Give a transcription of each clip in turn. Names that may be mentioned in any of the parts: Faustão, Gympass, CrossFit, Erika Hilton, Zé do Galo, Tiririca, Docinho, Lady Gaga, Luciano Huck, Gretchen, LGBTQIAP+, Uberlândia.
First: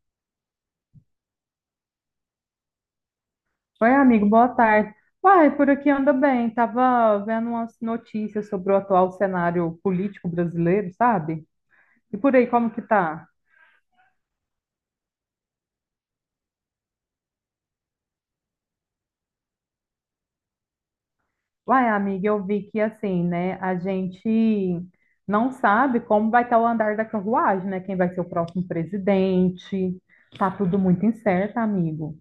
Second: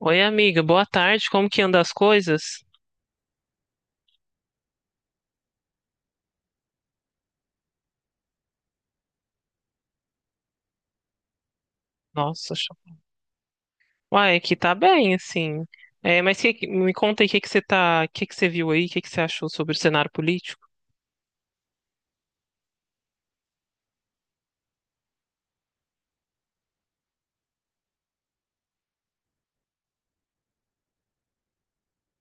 Oi, amiga, boa tarde. Como que anda as coisas? Oi, amigo, boa tarde. Uai, por aqui anda bem. Tava vendo umas notícias sobre o atual cenário político brasileiro, sabe? E por aí, Nossa, como que tá? uai, aqui tá bem, assim. É, mas me conta aí o que que você tá, o que que você viu aí, o que que você achou sobre o cenário político? Uai, amiga, eu vi que assim, né, a gente não sabe como vai estar o andar da carruagem, né? Quem vai ser o próximo presidente. Tá tudo muito incerto, amigo.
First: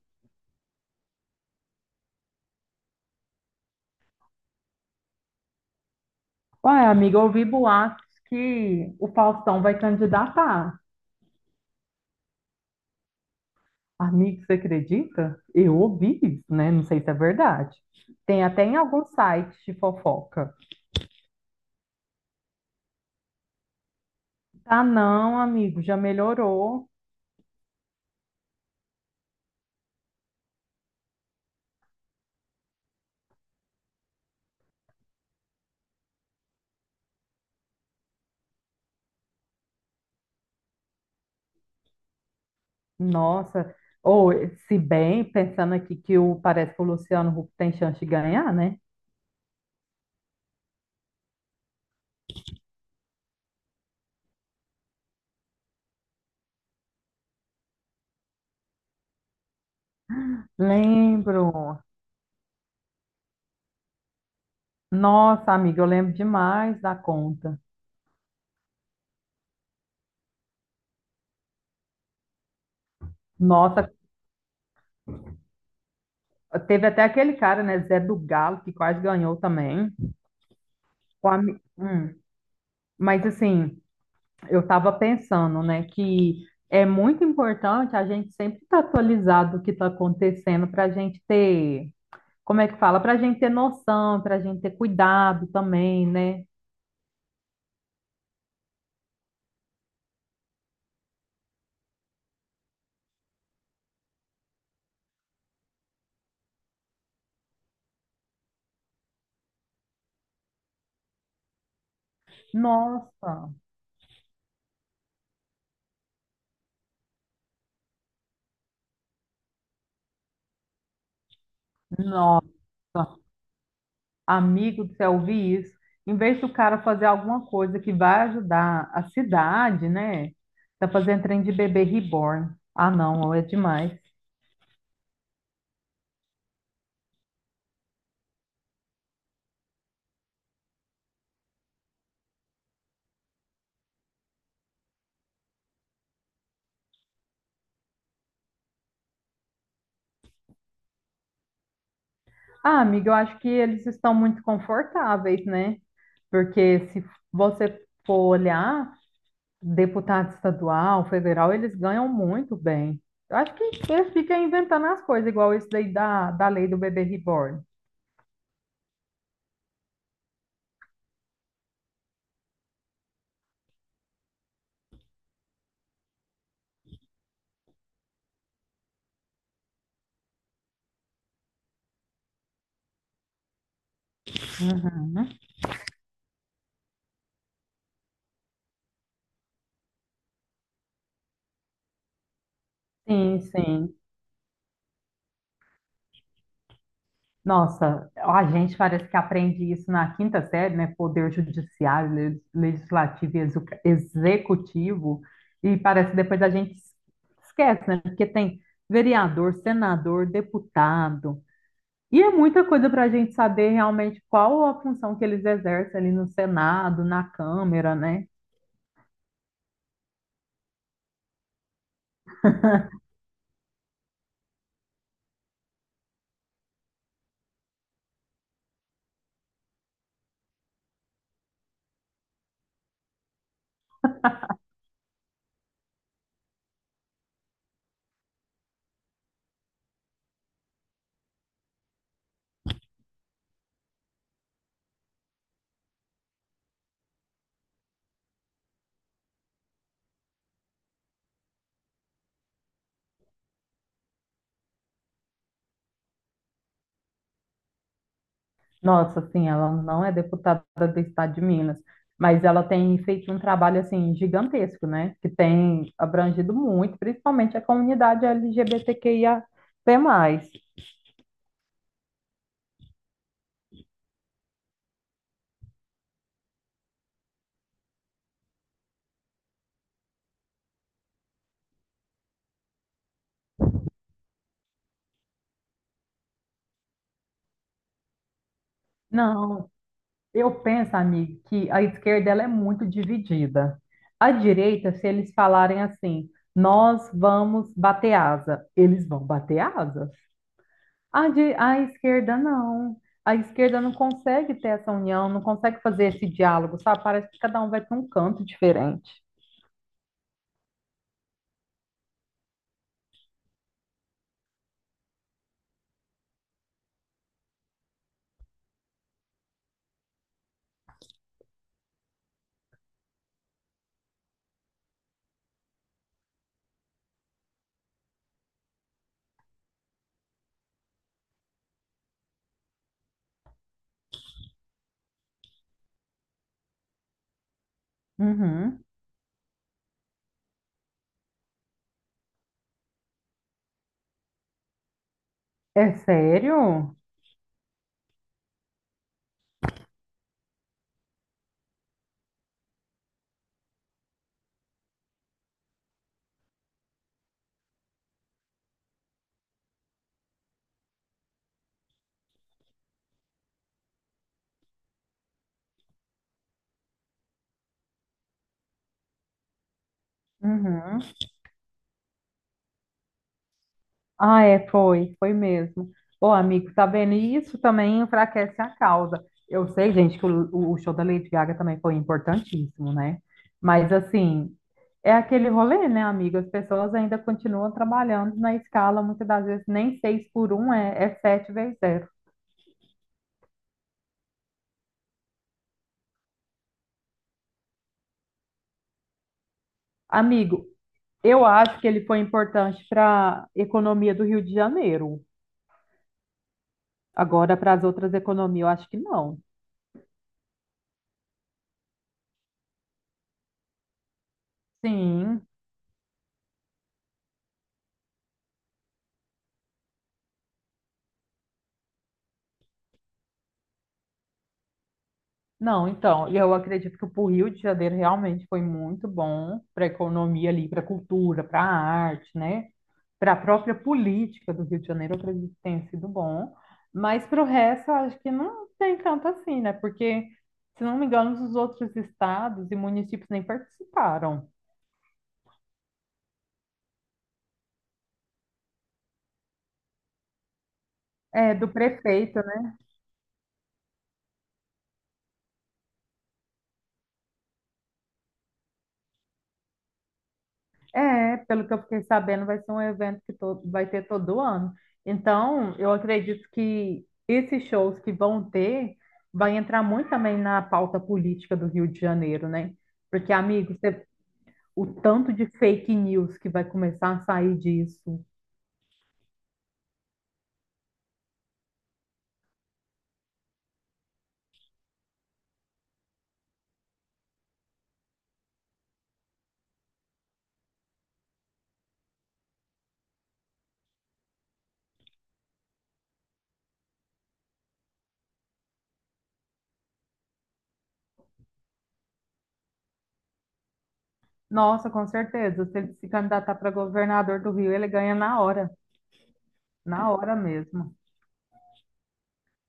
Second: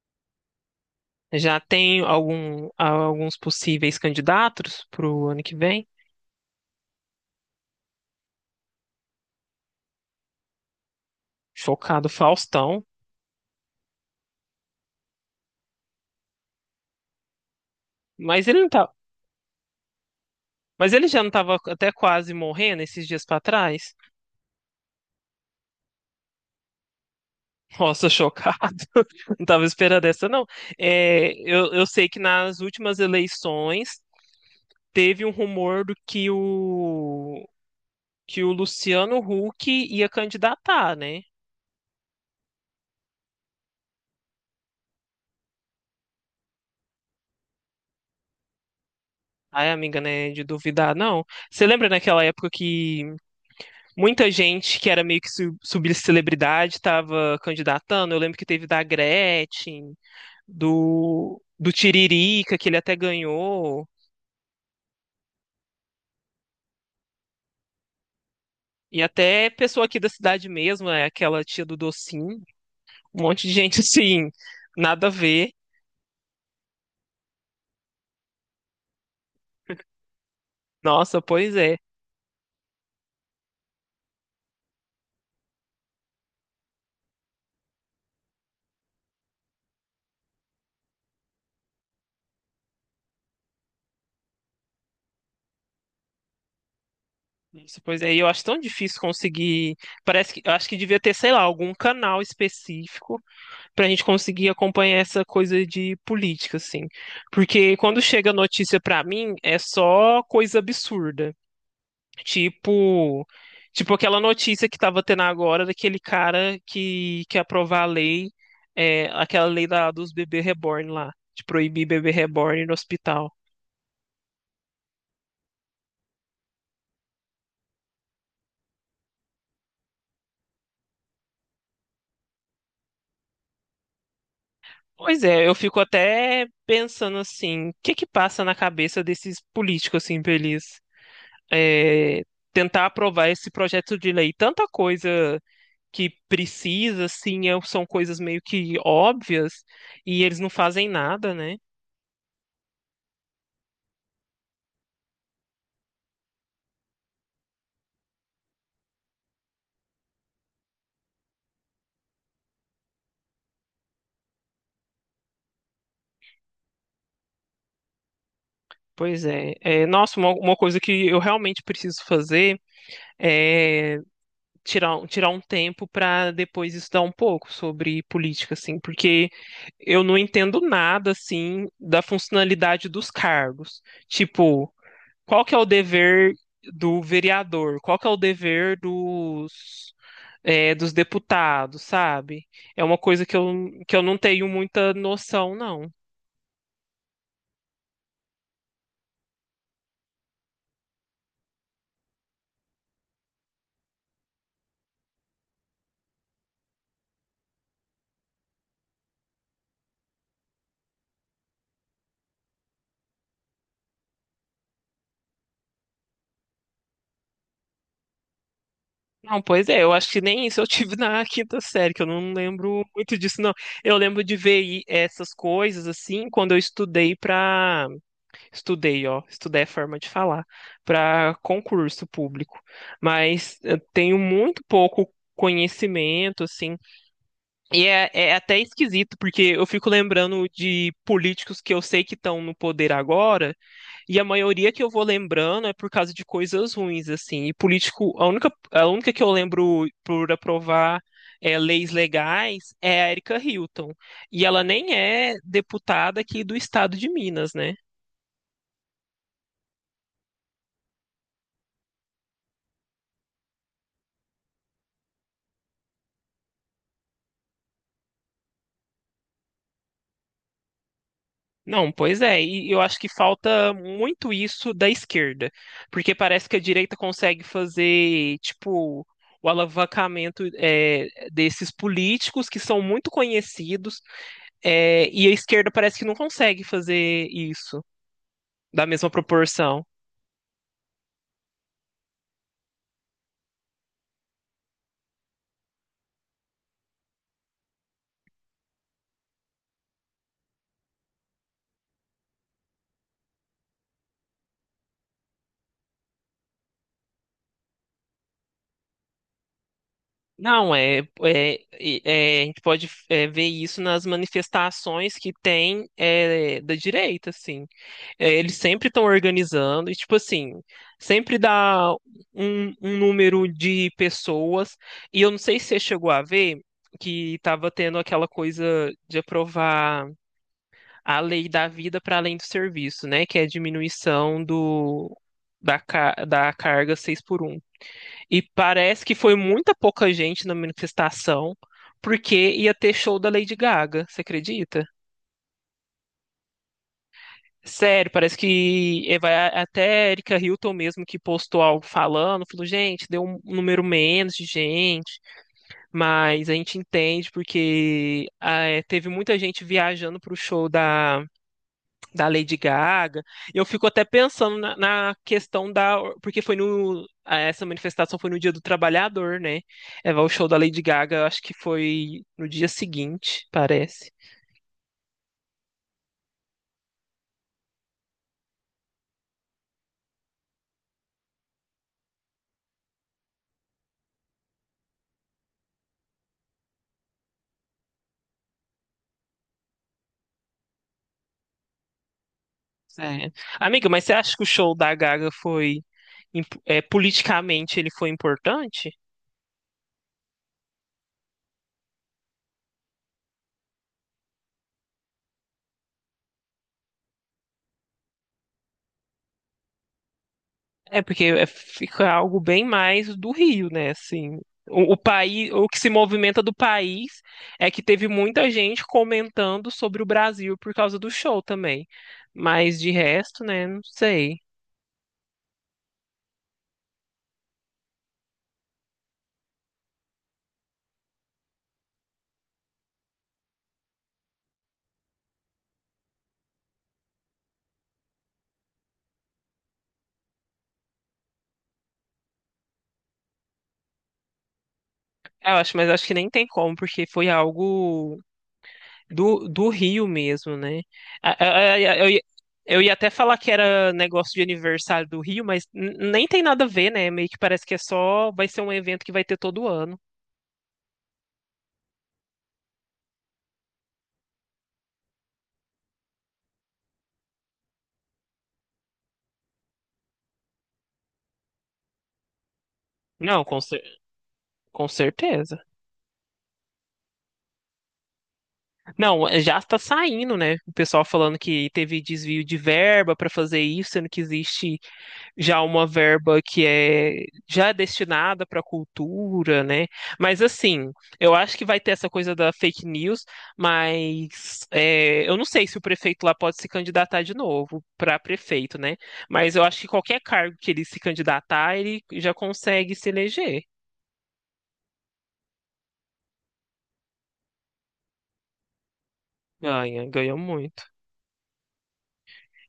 Já tem alguns possíveis candidatos pro ano que vem? Uai, amiga, eu ouvi boatos que o Faustão vai candidatar. Chocado, Faustão. Amigo, você acredita? Eu ouvi isso, né? Não sei se é verdade. Tem Mas ele até não em tá, alguns sites de fofoca. mas ele já não tava até quase morrendo esses dias pra trás? Ah, não, amigo, já melhorou. Nossa, chocado. Não tava esperando essa, não. É, eu sei que nas últimas eleições teve um rumor do que o Luciano Huck ia candidatar, né? Nossa. Ou, se bem, pensando aqui que o, parece que o Luciano Huck tem chance de ganhar, né? Ai, amiga, né? De duvidar, não. Você lembra naquela época que muita gente que era meio que subcelebridade estava candidatando? Eu lembro que teve da Gretchen, do Lembro. Tiririca, que ele até ganhou. Nossa, amigo, eu lembro demais da conta. E até pessoa aqui da cidade mesmo, né? Aquela tia do Docinho. Um monte de gente, Nossa, assim, nada a ver. teve até aquele cara, né? Zé do Galo, que quase ganhou também. Nossa, O pois ami- é. Hum. Mas assim. Eu estava pensando, né, que é muito importante a gente sempre estar atualizado do que está acontecendo para a gente ter, como é que fala? Para a gente ter noção, para a gente ter cuidado também, né? Isso, pois é, e eu acho tão difícil conseguir. Parece que eu acho que devia ter, sei lá, algum canal específico para a gente conseguir acompanhar essa coisa de política, assim. Porque quando chega notícia para mim, é só coisa absurda. Tipo, Nossa, tipo aquela notícia que tava tendo agora daquele cara que quer aprovar a lei, aquela lei dos bebês reborn lá, de proibir bebê nossa, reborn no hospital. amigo do céu, eu vi isso. Em vez do cara fazer alguma coisa que vai ajudar a cidade, né? Tá fazendo trem de bebê reborn. Ah, não, é demais. Pois é, eu fico até pensando assim, o que que passa na cabeça desses políticos assim, pra eles é, tentar aprovar esse projeto de lei? Tanta coisa que precisa, assim, são coisas meio que óbvias e eles não fazem nada, né? Ah, amiga, eu acho que eles estão muito confortáveis, né? Porque se você for olhar, deputado estadual, federal, eles ganham muito bem. Eu acho que eles ficam inventando as coisas, igual isso daí da lei do bebê reborn. Pois é. É, nossa, uma coisa que eu realmente preciso fazer é tirar, tirar um tempo para depois estudar um pouco sobre política, assim, porque eu não entendo nada, assim, da funcionalidade dos cargos. Tipo, Uhum. qual que é o dever do vereador? Qual que é o dever dos, dos deputados, sabe? É uma coisa que Sim, eu, sim. que eu não tenho muita noção, não. Nossa, a gente parece que aprende isso na quinta série, né? Poder judiciário, legislativo e executivo, e parece que depois a gente esquece, né? Porque tem vereador, senador, deputado, e é muita coisa para a gente saber realmente qual a função que eles exercem ali no Senado, na Câmara, né? Não, pois é, eu acho que nem isso eu tive na quinta série, que eu não lembro muito disso, não. Eu lembro de ver essas coisas, assim, quando eu estudei para estudei, ó, estudei a forma de falar para concurso público, mas eu tenho muito pouco conhecimento, assim, e é até esquisito, porque eu fico lembrando de políticos que eu sei que estão no poder agora, e a maioria que eu vou lembrando é por causa de coisas ruins, assim, e político, a única que eu lembro por aprovar. É, leis legais é a Erika Hilton. E ela nem é deputada aqui do estado de Minas, né? Nossa, sim, ela não é deputada do estado de Minas, mas ela tem feito um trabalho assim gigantesco, né? Que tem abrangido muito, principalmente a comunidade LGBTQIAP+. Não, pois é, e eu acho que falta muito isso da esquerda, porque parece que a direita consegue fazer, tipo, o alavancamento desses políticos que são muito conhecidos, e a esquerda parece que não consegue fazer isso da mesma Não, proporção. eu penso, amigo, que a esquerda ela é muito dividida. A direita, se eles falarem assim, nós vamos bater asa, eles vão bater asa. A, a esquerda não. A esquerda não consegue ter essa união, não consegue fazer esse diálogo, sabe? Parece que cada um vai para um canto diferente. Não, a gente pode ver isso nas manifestações que tem da direita, assim. É, eles sempre estão organizando, e tipo assim, sempre dá um número de pessoas, e eu não sei se você chegou a ver que estava tendo aquela coisa de aprovar a lei da vida para além do serviço, né? Que é a diminuição da carga 6 por um. E Uhum. parece que foi muita pouca gente na manifestação, porque ia ter show da Lady Gaga, você acredita? É sério? Sério, parece que vai até a Erika Hilton mesmo que postou algo falando, falou, gente, deu um número menos de gente, mas a gente entende porque teve muita gente viajando pro show da Lady Gaga. Eu fico até pensando na questão da. Porque foi no. Essa manifestação foi no Dia do Trabalhador, né? É, o show da Lady Uhum. Gaga, eu acho que foi no dia seguinte, parece. Ah, é, foi, foi mesmo. Ô, amigo, tá vendo? E isso também enfraquece a causa. Eu sei, gente, que o show da Lady Gaga também foi importantíssimo, né? Mas, assim, é aquele rolê, né, amigo? As pessoas ainda continuam trabalhando na escala, muitas das vezes nem seis por um é, é sete vezes zero. É. Amiga, mas você acha que o show da Gaga foi. É, politicamente ele foi importante? Amigo, eu acho que ele foi importante para a economia do Rio de Janeiro. Agora, para as outras economias, eu acho que não. É porque fica algo bem mais do Rio, né? Assim, o Sim. país, o que se movimenta do país é que teve muita gente comentando sobre o Brasil por causa do show também. Mas de resto, né? Não sei. Não, então, e eu acredito que para o Rio de Janeiro realmente foi muito bom para a economia ali, para a cultura, para a arte, né? Para a própria política do Rio de Janeiro, eu acredito que tenha sido bom. Mas para o resto, eu acho que não tem tanto assim, né? Porque, se não me engano, os outros estados e municípios nem participaram. Eu acho, mas acho que nem tem como, porque foi algo do Rio mesmo, né? A- É, do a- a- Eu, ia- prefeito. eu ia até falar que era negócio de aniversário do Rio, mas nem tem nada a ver, né? Meio que parece que é só, vai ser um evento que vai ter todo ano. É, pelo que eu fiquei sabendo, vai ser um evento que todo, vai ter todo ano. Então, eu acredito que esses shows que vão ter vai entrar muito também na pauta política do Rio de Janeiro, né? Porque, Não, amigo, você- o com tanto de certeza. fake news que vai começar a sair disso. Não, é, já está saindo, né? O pessoal falando que teve desvio de verba para fazer isso, sendo que existe já uma verba que é já é destinada para cultura, né? Mas assim, eu acho que vai ter essa coisa da fake news, mas é, eu não sei se o prefeito lá pode se candidatar de novo para prefeito, né? Mas eu acho que qualquer cargo que ele se candidatar, ele já consegue se eleger. Nossa, com certeza. Se ele se candidatar para governador do Rio, ele ganha Ganha, na ganha hora muito. mesmo.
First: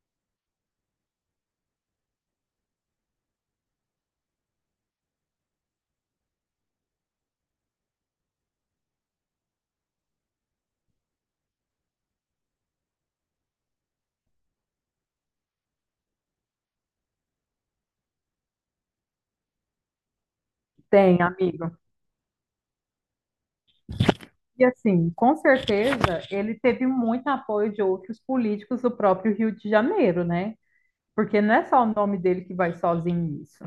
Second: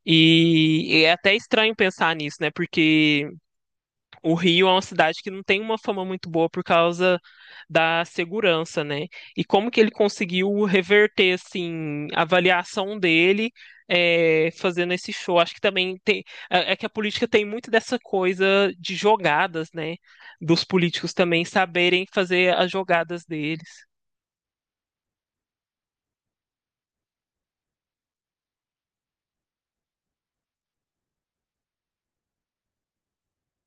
E é até estranho pensar nisso, né? Porque o Rio é uma cidade que não tem uma fama muito boa por causa da segurança, né? E como que ele conseguiu reverter, assim, a avaliação dele fazendo esse show? Acho que também tem. É que a política tem muito dessa coisa de jogadas, né? Dos políticos Tem, também amigo. saberem fazer as jogadas dele. E assim, com certeza, ele teve muito apoio de outros políticos do próprio Rio de Janeiro, né? Porque não é só o nome dele que vai sozinho nisso.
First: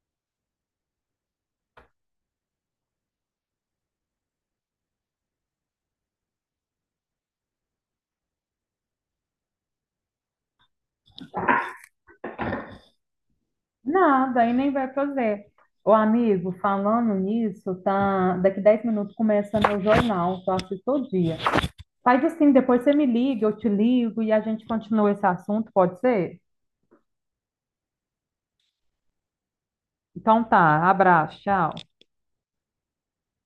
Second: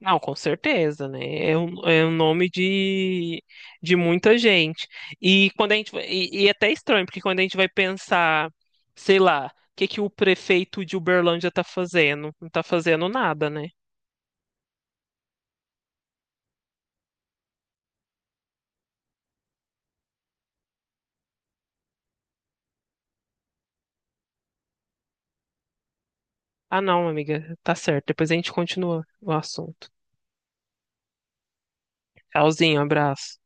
Não, com certeza, né? É um nome de muita gente. E quando a gente vai- e é até estranho, porque quando a gente vai pensar, sei lá, o que que o prefeito de Uberlândia tá fazendo? Não tá fazendo nada, né? Nada, aí nem vai fazer. Ô, amigo, falando nisso, tá... daqui 10 minutos começa meu jornal, que eu assisto todo dia. Faz assim, depois você me liga, eu te ligo e a gente continua esse assunto, pode ser? Ah, não, amiga, tá certo. Depois a gente continua o assunto. Então tá, abraço, tchau. Tchauzinho, abraço.